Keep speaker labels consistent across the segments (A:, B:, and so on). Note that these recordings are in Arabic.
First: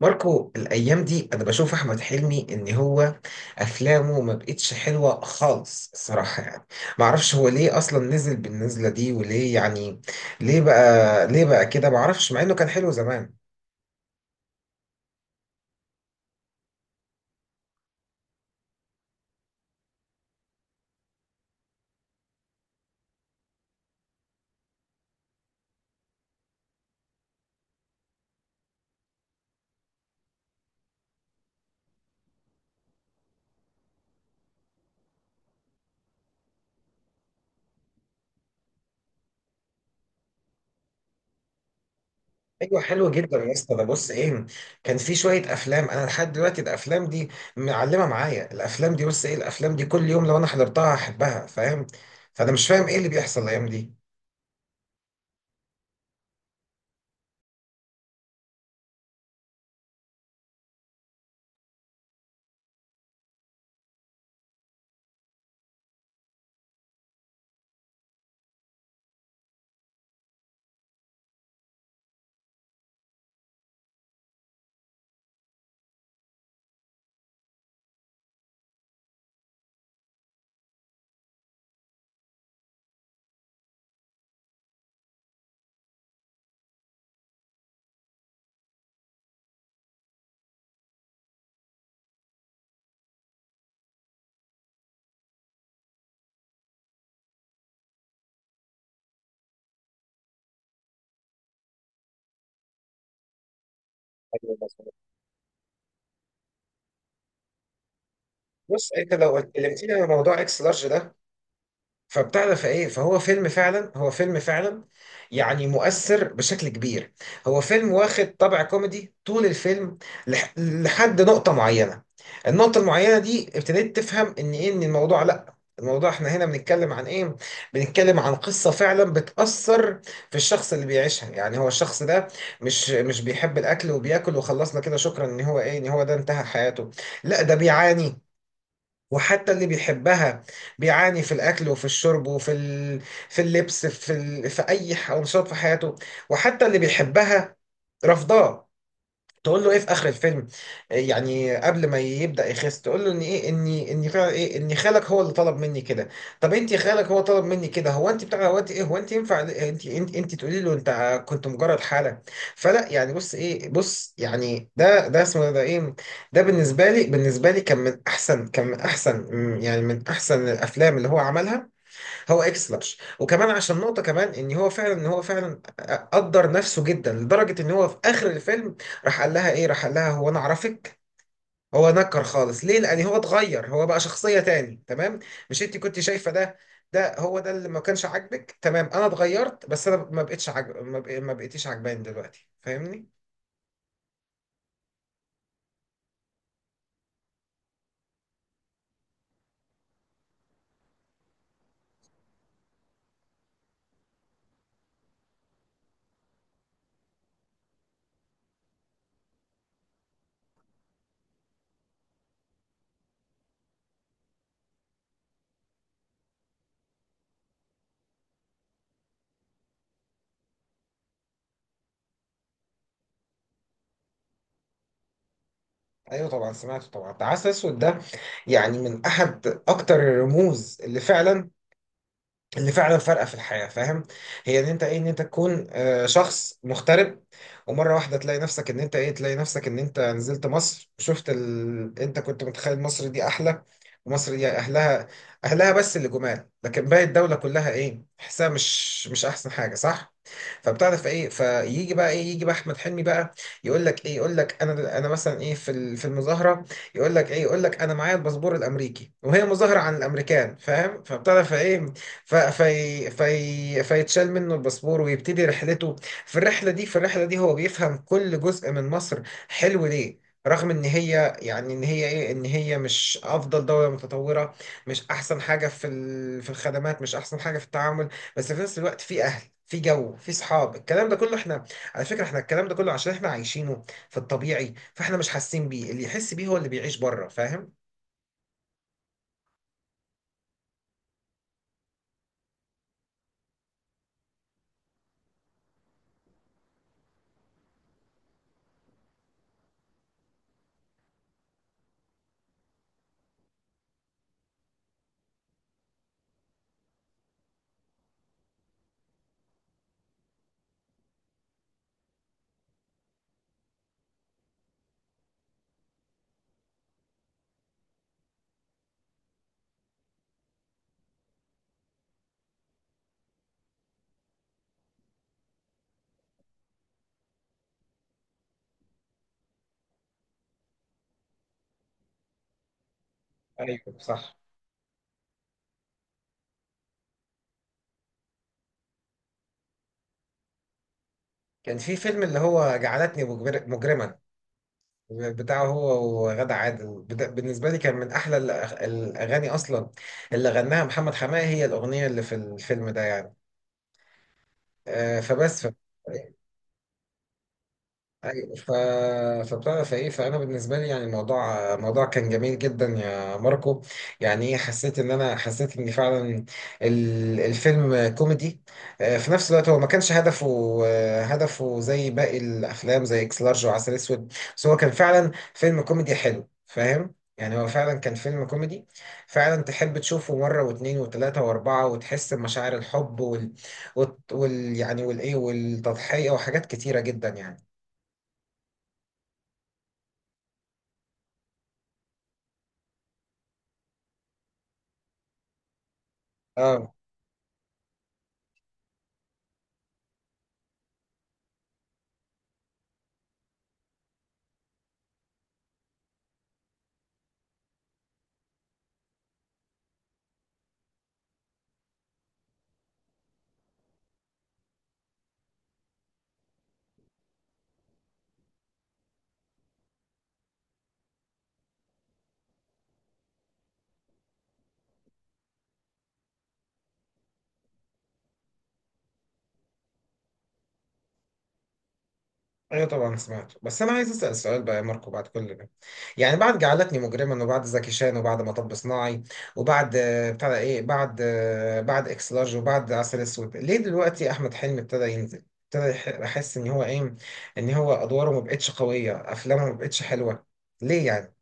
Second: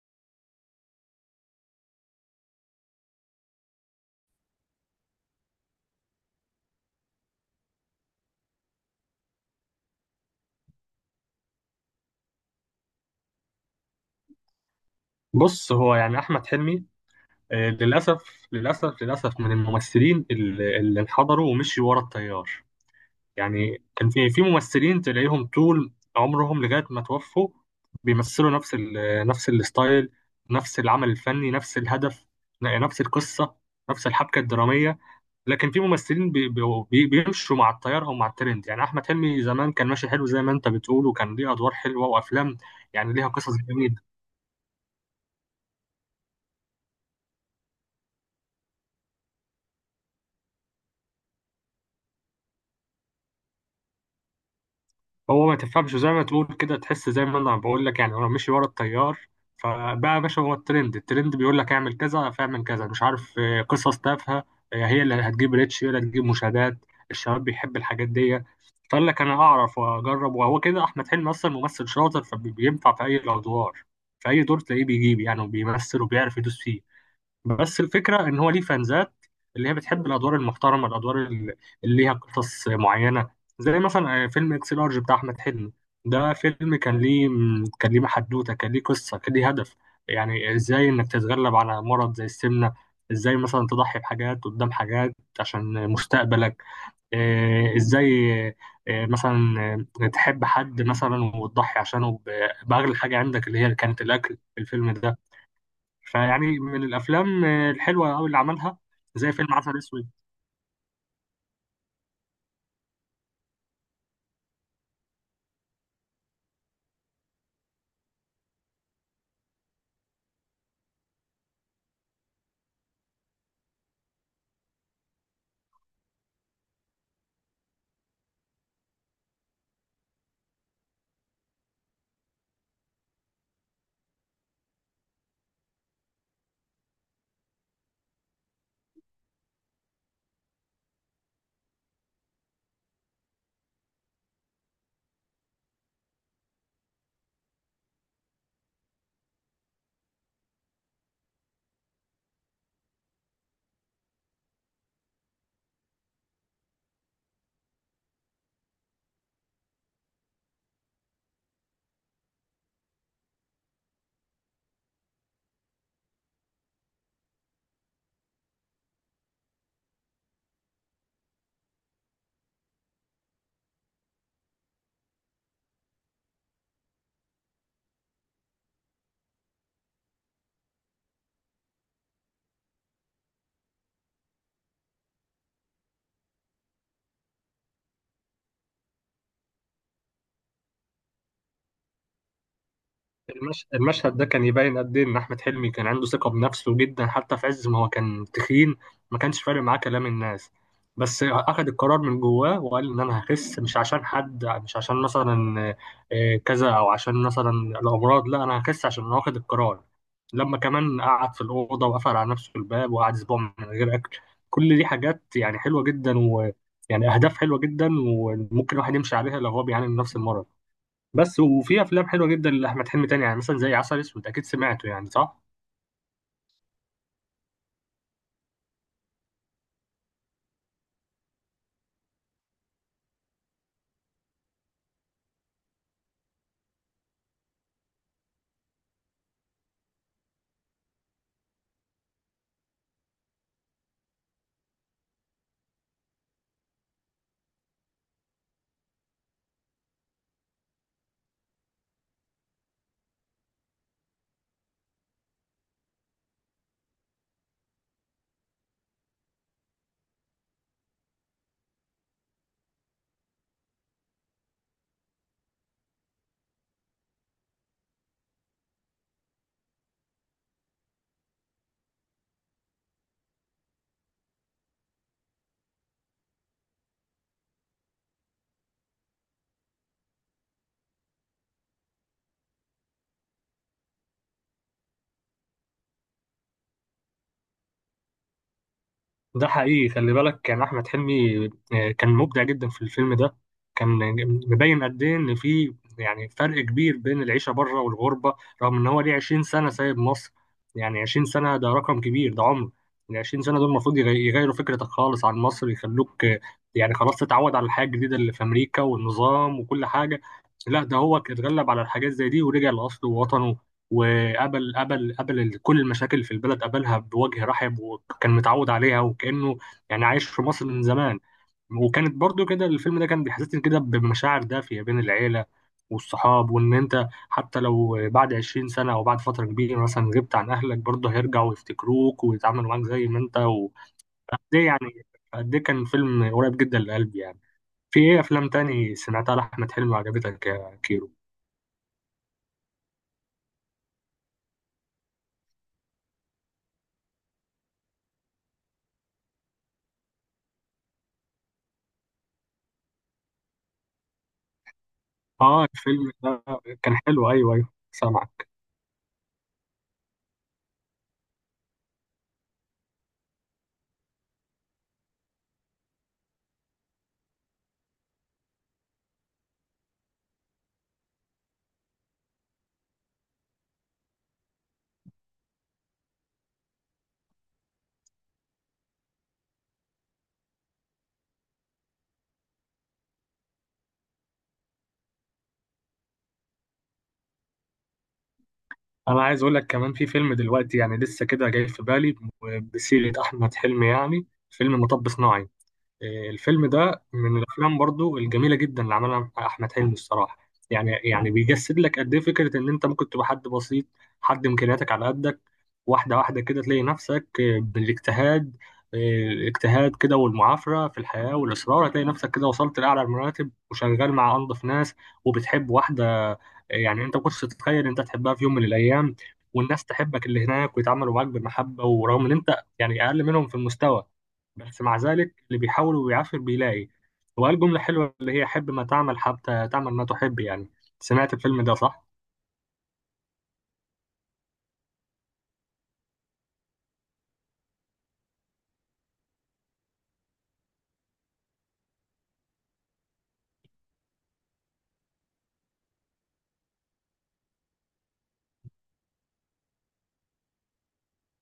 A: ماركو، الايام دي انا بشوف احمد حلمي ان هو افلامه ما بقتش حلوه خالص الصراحه. ما اعرفش هو ليه اصلا نزل بالنزله دي، وليه ليه بقى كده، ما اعرفش، مع انه كان حلو زمان.
B: بص، هو يعني احمد حلمي، للاسف، من الممثلين اللي انحدروا ومشيوا ورا التيار. يعني كان في ممثلين تلاقيهم طول عمرهم لغايه ما توفوا بيمثلوا نفس الستايل، نفس العمل الفني، نفس الهدف، نفس القصه، نفس الحبكه الدراميه. لكن في ممثلين بي بي بيمشوا مع التيار او مع الترند. يعني احمد حلمي زمان كان ماشي حلو زي ما انت بتقول، وكان ليه ادوار حلوه وافلام،
A: ايوه حلو
B: يعني ليها
A: جدا يا
B: قصص
A: اسطى. ده
B: جميله.
A: بص ايه، كان في شويه افلام انا لحد دلوقتي الافلام دي معلمه معايا. الافلام دي بص ايه، الافلام دي كل يوم لو انا حضرتها هحبها، فاهم؟ فانا مش فاهم ايه اللي بيحصل الايام دي.
B: هو ما تفهمش، زي ما تقول كده تحس، زي ما انا بقول لك، يعني هو مشي ورا التيار. فبقى يا باشا، هو الترند، الترند بيقول لك اعمل كذا فاعمل كذا، مش عارف، قصص تافهه، هي اللي هتجيب ريتش، هي اللي هتجيب مشاهدات، الشباب بيحب الحاجات دي. فقال لك انا اعرف واجرب، وهو كده احمد حلمي اصلا ممثل شاطر فبينفع في اي الادوار. في اي دور تلاقيه بيجيب يعني، وبيمثل وبيعرف يدوس فيه. بس الفكرة إن هو ليه فانزات اللي هي بتحب الأدوار المحترمة، الأدوار اللي ليها قصص معينة. زي مثلا فيلم إكس لارج بتاع أحمد حلمي، ده فيلم كان ليه، كان ليه حدوتة، كان ليه قصة، كان ليه هدف. يعني إزاي إنك تتغلب على مرض زي السمنة، إزاي مثلا تضحي بحاجات قدام حاجات عشان مستقبلك، إزاي، مثلا، تحب حد مثلا وتضحي عشانه بأغلى حاجة عندك، اللي هي كانت الأكل
A: أيوة،
B: في
A: بس
B: الفيلم ده. فيعني من الافلام الحلوه قوي اللي عملها،
A: بص، انت
B: زي
A: لو
B: فيلم عسل
A: اتكلمتني عن
B: اسود.
A: موضوع اكس لارج ده، فبتاع ده فايه فهو فيلم فعلا، يعني مؤثر بشكل كبير. هو فيلم واخد طابع كوميدي طول الفيلم لحد نقطة معينة. النقطة المعينة دي ابتديت تفهم ان ايه، ان الموضوع، لا، الموضوع احنا هنا بنتكلم عن ايه، بنتكلم عن قصة فعلا بتأثر في الشخص اللي بيعيشها. يعني هو الشخص ده مش بيحب الاكل وبياكل وخلصنا كده، شكرا، ان هو ايه ان هو ده انتهى حياته، لا ده بيعاني. وحتى اللي بيحبها بيعاني في الأكل وفي الشرب وفي ال... في اللبس، في ال... في أي أنشطة في حياته. وحتى اللي بيحبها رفضاه. تقول له ايه في اخر الفيلم، يعني قبل ما يبدا يخس، تقول له ان ايه، اني فعلا ايه، ان خالك هو اللي طلب مني كده. طب انت خالك هو طلب مني كده، هو انت بتاع، هو انت ايه، هو انت ينفع انت تقولي له انت كنت مجرد حاله؟ فلا، يعني بص ايه، بص، يعني ده اسمه ده ايه، ده بالنسبه لي، كان من احسن، يعني من احسن الافلام اللي هو عملها هو اكس لارج. وكمان عشان نقطة كمان، ان هو فعلا قدر نفسه جدا لدرجة ان هو في اخر الفيلم راح قال لها هو انا اعرفك؟ هو نكر خالص. ليه؟ لان هو اتغير، هو بقى شخصية تاني، تمام. مش انت كنت شايفة ده، ده هو ده اللي ما كانش عاجبك؟ تمام، انا اتغيرت بس انا ما بقتش عاجب، ما بقيتيش عجباني دلوقتي، فاهمني؟
B: المشهد ده كان يبين قد ايه ان احمد حلمي كان عنده ثقه بنفسه جدا، حتى في عز ما هو كان تخين. ما كانش فارق معاه كلام الناس، بس اخذ القرار من جواه وقال ان انا هخس، مش عشان حد، مش عشان مثلا كذا، او عشان مثلا الامراض. لا، انا هخس عشان انا واخد القرار. لما كمان قعد في الاوضه وقفل على نفسه الباب وقعد اسبوع من غير اكل، كل دي حاجات يعني حلوه جدا، ويعني اهداف حلوه جدا، وممكن الواحد يمشي عليها لو هو بيعاني من نفس المرض. بس وفي افلام حلوه جدا لاحمد حلمي تاني يعني، مثلا زي عسل اسود، اكيد سمعته يعني صح.
A: ايوه طبعا سمعته طبعا. ده عسل اسود ده يعني من احد اكتر الرموز اللي فعلا، فارقه في الحياه، فاهم؟ هي ان انت ايه، ان انت تكون شخص مغترب، ومره واحده تلاقي نفسك ان انت ايه، تلاقي نفسك ان انت نزلت مصر وشفت ال...، انت كنت متخيل مصر دي احلى. ومصر دي اهلها، بس اللي جمال، لكن باقي الدوله كلها ايه، تحسها مش احسن حاجه، صح؟ فبتعرف ايه، فيجي بقى ايه يجي بقى احمد حلمي بقى، يقول لك ايه، يقول لك انا مثلا ايه، في في المظاهره، يقول لك ايه، يقول لك انا معايا الباسبور الامريكي، وهي مظاهره عن الامريكان، فاهم؟ فبتعرف ايه، في فيتشال منه الباسبور ويبتدي رحلته. في الرحلة دي، هو بيفهم كل جزء من مصر حلو ليه، رغم ان هي، يعني ان هي ايه ان هي مش افضل دولة متطورة، مش احسن حاجة في في الخدمات، مش احسن حاجة في التعامل، بس في نفس الوقت في اهل، في جو، في صحاب، الكلام ده كله احنا على فكرة، احنا الكلام ده كله عشان احنا عايشينه في الطبيعي، فاحنا مش حاسين بيه، اللي يحس بيه هو اللي بيعيش بره، فاهم؟
B: ده حقيقي، خلي بالك كان احمد حلمي كان مبدع جدا في الفيلم ده. كان مبين قد ايه ان في يعني فرق كبير بين العيشه بره والغربه. رغم ان هو ليه 20 سنه سايب مصر، يعني 20 سنه ده رقم كبير، ده عمر. ال 20 سنه دول المفروض يغيروا فكرتك خالص عن مصر، يخلوك يعني خلاص تتعود على الحياه الجديده اللي في امريكا والنظام وكل حاجه. لا، ده هو اتغلب على الحاجات زي دي ورجع لاصله ووطنه، وقبل قبل قبل كل المشاكل في البلد قبلها بوجه رحب، وكان متعود عليها، وكأنه يعني عايش في مصر من زمان. وكانت برضو كده، الفيلم ده كان بيحسسني كده بمشاعر دافية بين العيلة والصحاب، وإن أنت حتى لو بعد 20 سنة أو بعد فترة كبيرة مثلا غبت عن أهلك، برضه هيرجعوا يفتكروك ويتعاملوا معاك زي ما أنت.
A: ايوه صح.
B: قد إيه يعني، قد إيه كان فيلم قريب جدا لقلبي يعني. في إيه أفلام تاني سمعتها لأحمد حلمي وعجبتك يا كيرو؟
A: كان في فيلم اللي هو جعلتني مجرما، بتاعه هو وغادة عادل. بالنسبة لي كان من أحلى الأغاني أصلا اللي غناها محمد حماقي، هي الأغنية اللي في الفيلم ده يعني.
B: آه،
A: فبس.
B: الفيلم ده كان حلو، أيوه أيوه، سامعك.
A: ايوه، فبتعرف ايه، فانا بالنسبه لي يعني الموضوع، كان جميل جدا يا ماركو. يعني ايه، حسيت ان فعلا الفيلم كوميدي، في نفس الوقت هو ما كانش هدفه هدفه زي باقي الافلام زي اكس لارج وعسل اسود، بس هو كان فعلا فيلم كوميدي حلو، فاهم؟ يعني هو فعلا كان فيلم كوميدي فعلا تحب تشوفه مرة واثنين وثلاثة وأربعة، وتحس بمشاعر الحب يعني والإيه والتضحية وحاجات كتيرة جدا يعني.
B: انا عايز اقول لك كمان في فيلم دلوقتي يعني لسه كده جاي في بالي بسيرة احمد حلمي، يعني فيلم مطب صناعي. الفيلم
A: اه
B: ده من الافلام برضو الجميله جدا اللي عملها احمد حلمي الصراحه. يعني بيجسد لك قد ايه فكره ان انت ممكن تبقى حد بسيط، حد امكانياتك على قدك، واحده واحده كده تلاقي نفسك بالاجتهاد، آه، الاجتهاد كده والمعافره في الحياه والاصرار، هتلاقي نفسك كده وصلت لاعلى المراتب وشغال مع انظف ناس. وبتحب واحده يعني انت ما كنتش تتخيل انت تحبها في يوم من الايام. والناس تحبك اللي هناك ويتعاملوا معاك بالمحبه، ورغم ان انت يعني اقل منهم في المستوى، بس مع ذلك اللي بيحاول وبيعافر بيلاقي. وقال جملة حلوة اللي هي حب ما تعمل حتى تعمل ما تحب، يعني سمعت الفيلم ده صح؟
A: ايوه طبعا سمعت، بس انا عايز اسال سؤال بقى يا ماركو بعد كل ده، يعني بعد جعلتني مجرما، وبعد زكي شان، وبعد مطب صناعي، وبعد بتاع ده ايه، بعد اكس لارج، وبعد عسل اسود، ليه دلوقتي احمد حلمي ابتدى ينزل، ابتدى احس ان هو ايه، ان هو ادواره ما بقتش قويه، افلامه ما بقتش حلوه، ليه؟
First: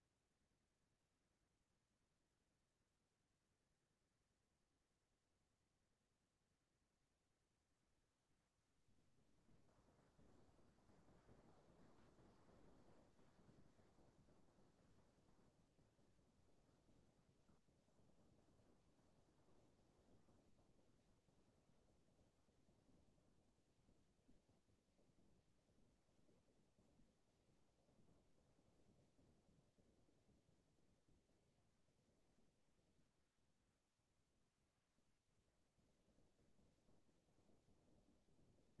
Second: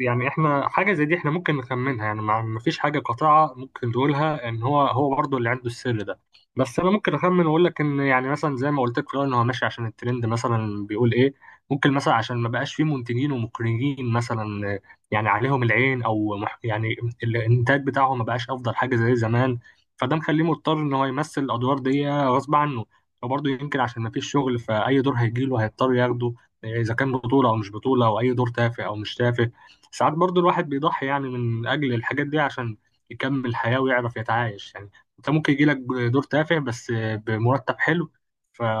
B: يعني احنا حاجة زي دي احنا ممكن نخمنها، يعني ما فيش حاجة قاطعة ممكن تقولها ان هو برضه اللي عنده السر ده. بس انا ممكن اخمن واقول لك ان يعني مثلا زي ما قلت لك في الأول، ان هو ماشي عشان الترند مثلا بيقول ايه. ممكن مثلا عشان ما بقاش فيه منتجين ومخرجين، مثلا يعني عليهم العين، او يعني الانتاج بتاعهم ما بقاش افضل حاجة زي زمان، فده مخليه مضطر ان هو يمثل الادوار دي غصب عنه. وبرضه يمكن عشان ما فيش شغل، فاي دور هيجيله هيضطر ياخده، اذا كان بطولة او مش بطولة او اي دور تافه او مش تافه. ساعات برضو الواحد بيضحي يعني من أجل الحاجات دي عشان يكمل حياة ويعرف يتعايش يعني. أنت ممكن يجيلك دور تافه بس بمرتب حلو،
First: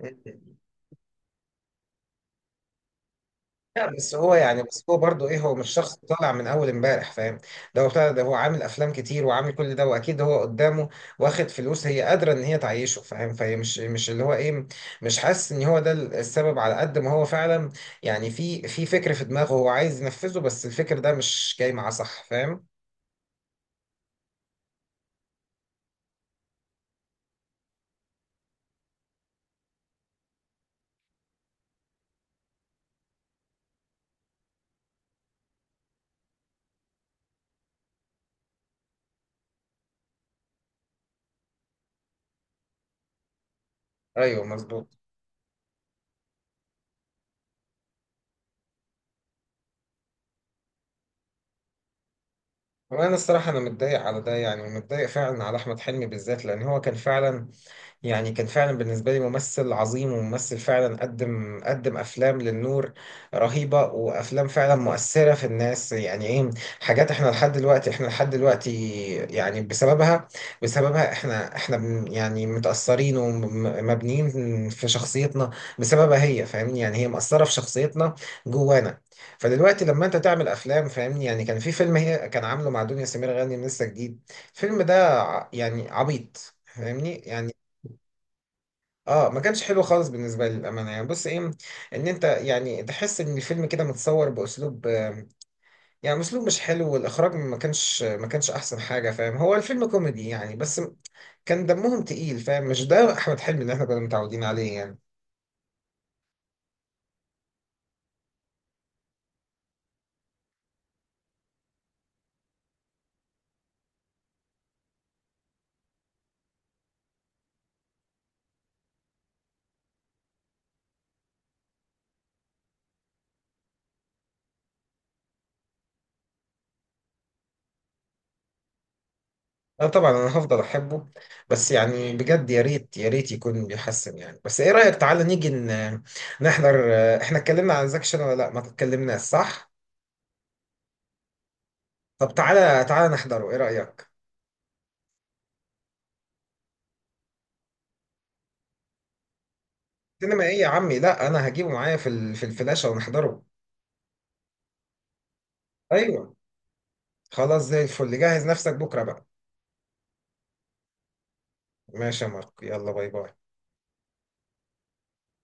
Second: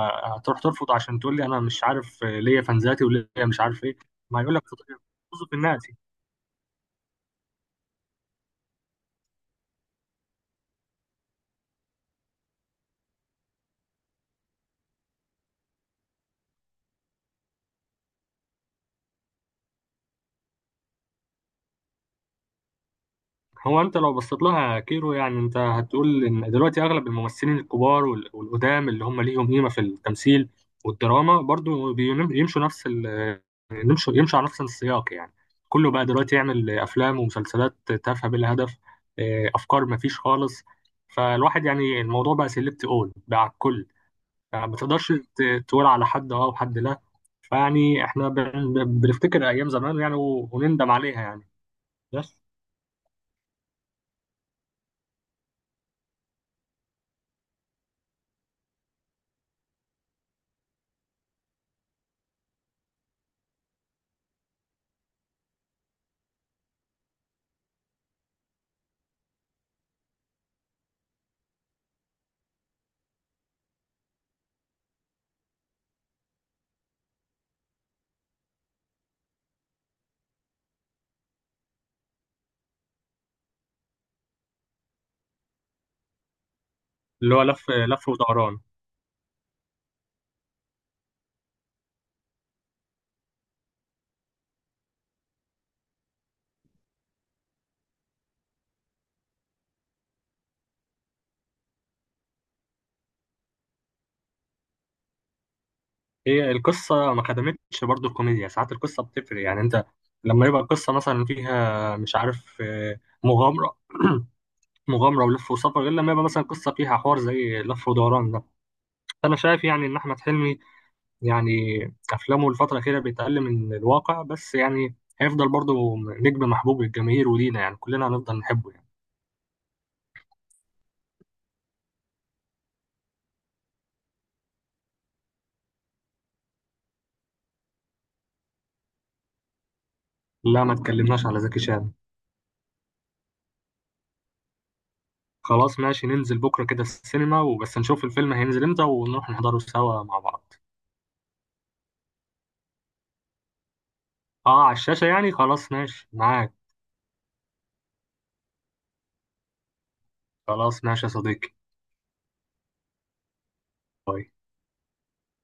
A: يعني
B: ترفض عشان تقول لي أنا مش عارف ليا فانزاتي وليا مش عارف
A: لا،
B: إيه.
A: بس هو
B: ما هيقول
A: يعني،
B: لك،
A: بس هو برضه ايه، هو
B: في
A: مش
B: الناس.
A: شخص طالع من اول امبارح، فاهم؟ ده هو بتاع ده، هو عامل افلام كتير وعامل كل ده، واكيد هو قدامه واخد فلوس هي قادره ان هي تعيشه، فاهم؟ فهي مش اللي هو ايه، مش حاسس ان هو ده السبب، على قد ما هو فعلا يعني في فكر في دماغه هو عايز ينفذه، بس الفكر ده مش جاي معاه، صح فاهم؟
B: هو انت لو بصيت لها يا كيرو، يعني انت هتقول ان دلوقتي اغلب الممثلين الكبار والقدام اللي هم ليهم قيمه في التمثيل والدراما، برضو يمشوا نفس ال يمشوا على نفس السياق يعني. كله بقى دلوقتي يعمل افلام ومسلسلات تافهه بلا هدف. اه، افكار ما فيش خالص. فالواحد يعني الموضوع بقى سيلبت اول بقى على الكل.
A: ايوه
B: يعني ما
A: مظبوط.
B: تقدرش تقول على حد اه وحد لا. فيعني احنا بنفتكر ايام زمان يعني ونندم عليها يعني. بس
A: وانا الصراحه انا متضايق على ده، يعني متضايق فعلا على احمد حلمي بالذات، لان هو كان فعلا، يعني كان فعلا بالنسبة لي ممثل عظيم، وممثل فعلا قدم أفلام للنور رهيبة، وأفلام فعلا مؤثرة في الناس. يعني إيه، حاجات إحنا لحد دلوقتي، يعني بسببها، يعني متأثرين ومبنيين في شخصيتنا بسببها هي، فاهمني؟ يعني هي مأثرة في شخصيتنا جوانا. فدلوقتي لما أنت تعمل أفلام، فاهمني يعني، كان في فيلم هي كان عامله مع دنيا سمير غانم لسه جديد، الفيلم ده يعني عبيط، فاهمني
B: اللي هو،
A: يعني.
B: لف ودوران،
A: اه، ما كانش حلو خالص بالنسبه لي للامانه. يعني بص ايه، ان انت يعني تحس ان الفيلم كده متصور باسلوب يعني اسلوب مش حلو، والاخراج ما كانش احسن حاجه، فاهم؟ هو الفيلم كوميدي يعني بس كان دمهم تقيل، فاهم؟ مش ده احمد حلمي اللي احنا كنا متعودين عليه يعني.
B: هي القصة ما خدمتش برضو الكوميديا. ساعات القصة بتفرق يعني، انت لما يبقى القصة مثلا فيها مش عارف مغامرة مغامرة ولف وسفر، غير لما يبقى مثلا قصة فيها حوار زي لف ودوران ده. أنا شايف يعني إن أحمد حلمي يعني أفلامه الفترة الأخيرة بيتقل من الواقع بس يعني. هيفضل برضو نجم محبوب للجماهير ولينا، يعني كلنا هنفضل نحبه يعني.
A: اه طبعا انا هفضل احبه، بس يعني بجد يا ريت يا ريت يكون بيحسن يعني. بس ايه رايك، تعالى نيجي نحضر، احنا اتكلمنا عن زكشن ولا لا؟ ما اتكلمناش، صح؟
B: لا، ما اتكلمناش على زكي شان.
A: طب تعالى تعالى نحضره، ايه رايك؟
B: خلاص ماشي، ننزل بكرة كده السينما وبس نشوف الفيلم هينزل امتى ونروح نحضره سوا مع
A: سينما
B: بعض.
A: ايه يا عمي؟ لا انا هجيبه معايا في ال... في الفلاشه ونحضره.
B: اه، على الشاشة يعني، خلاص ماشي
A: ايوه
B: معاك.
A: خلاص زي الفل، جهز نفسك بكره بقى.
B: خلاص ماشي يا صديقي،
A: ماشي يا مارك، يلا باي باي.
B: طيب.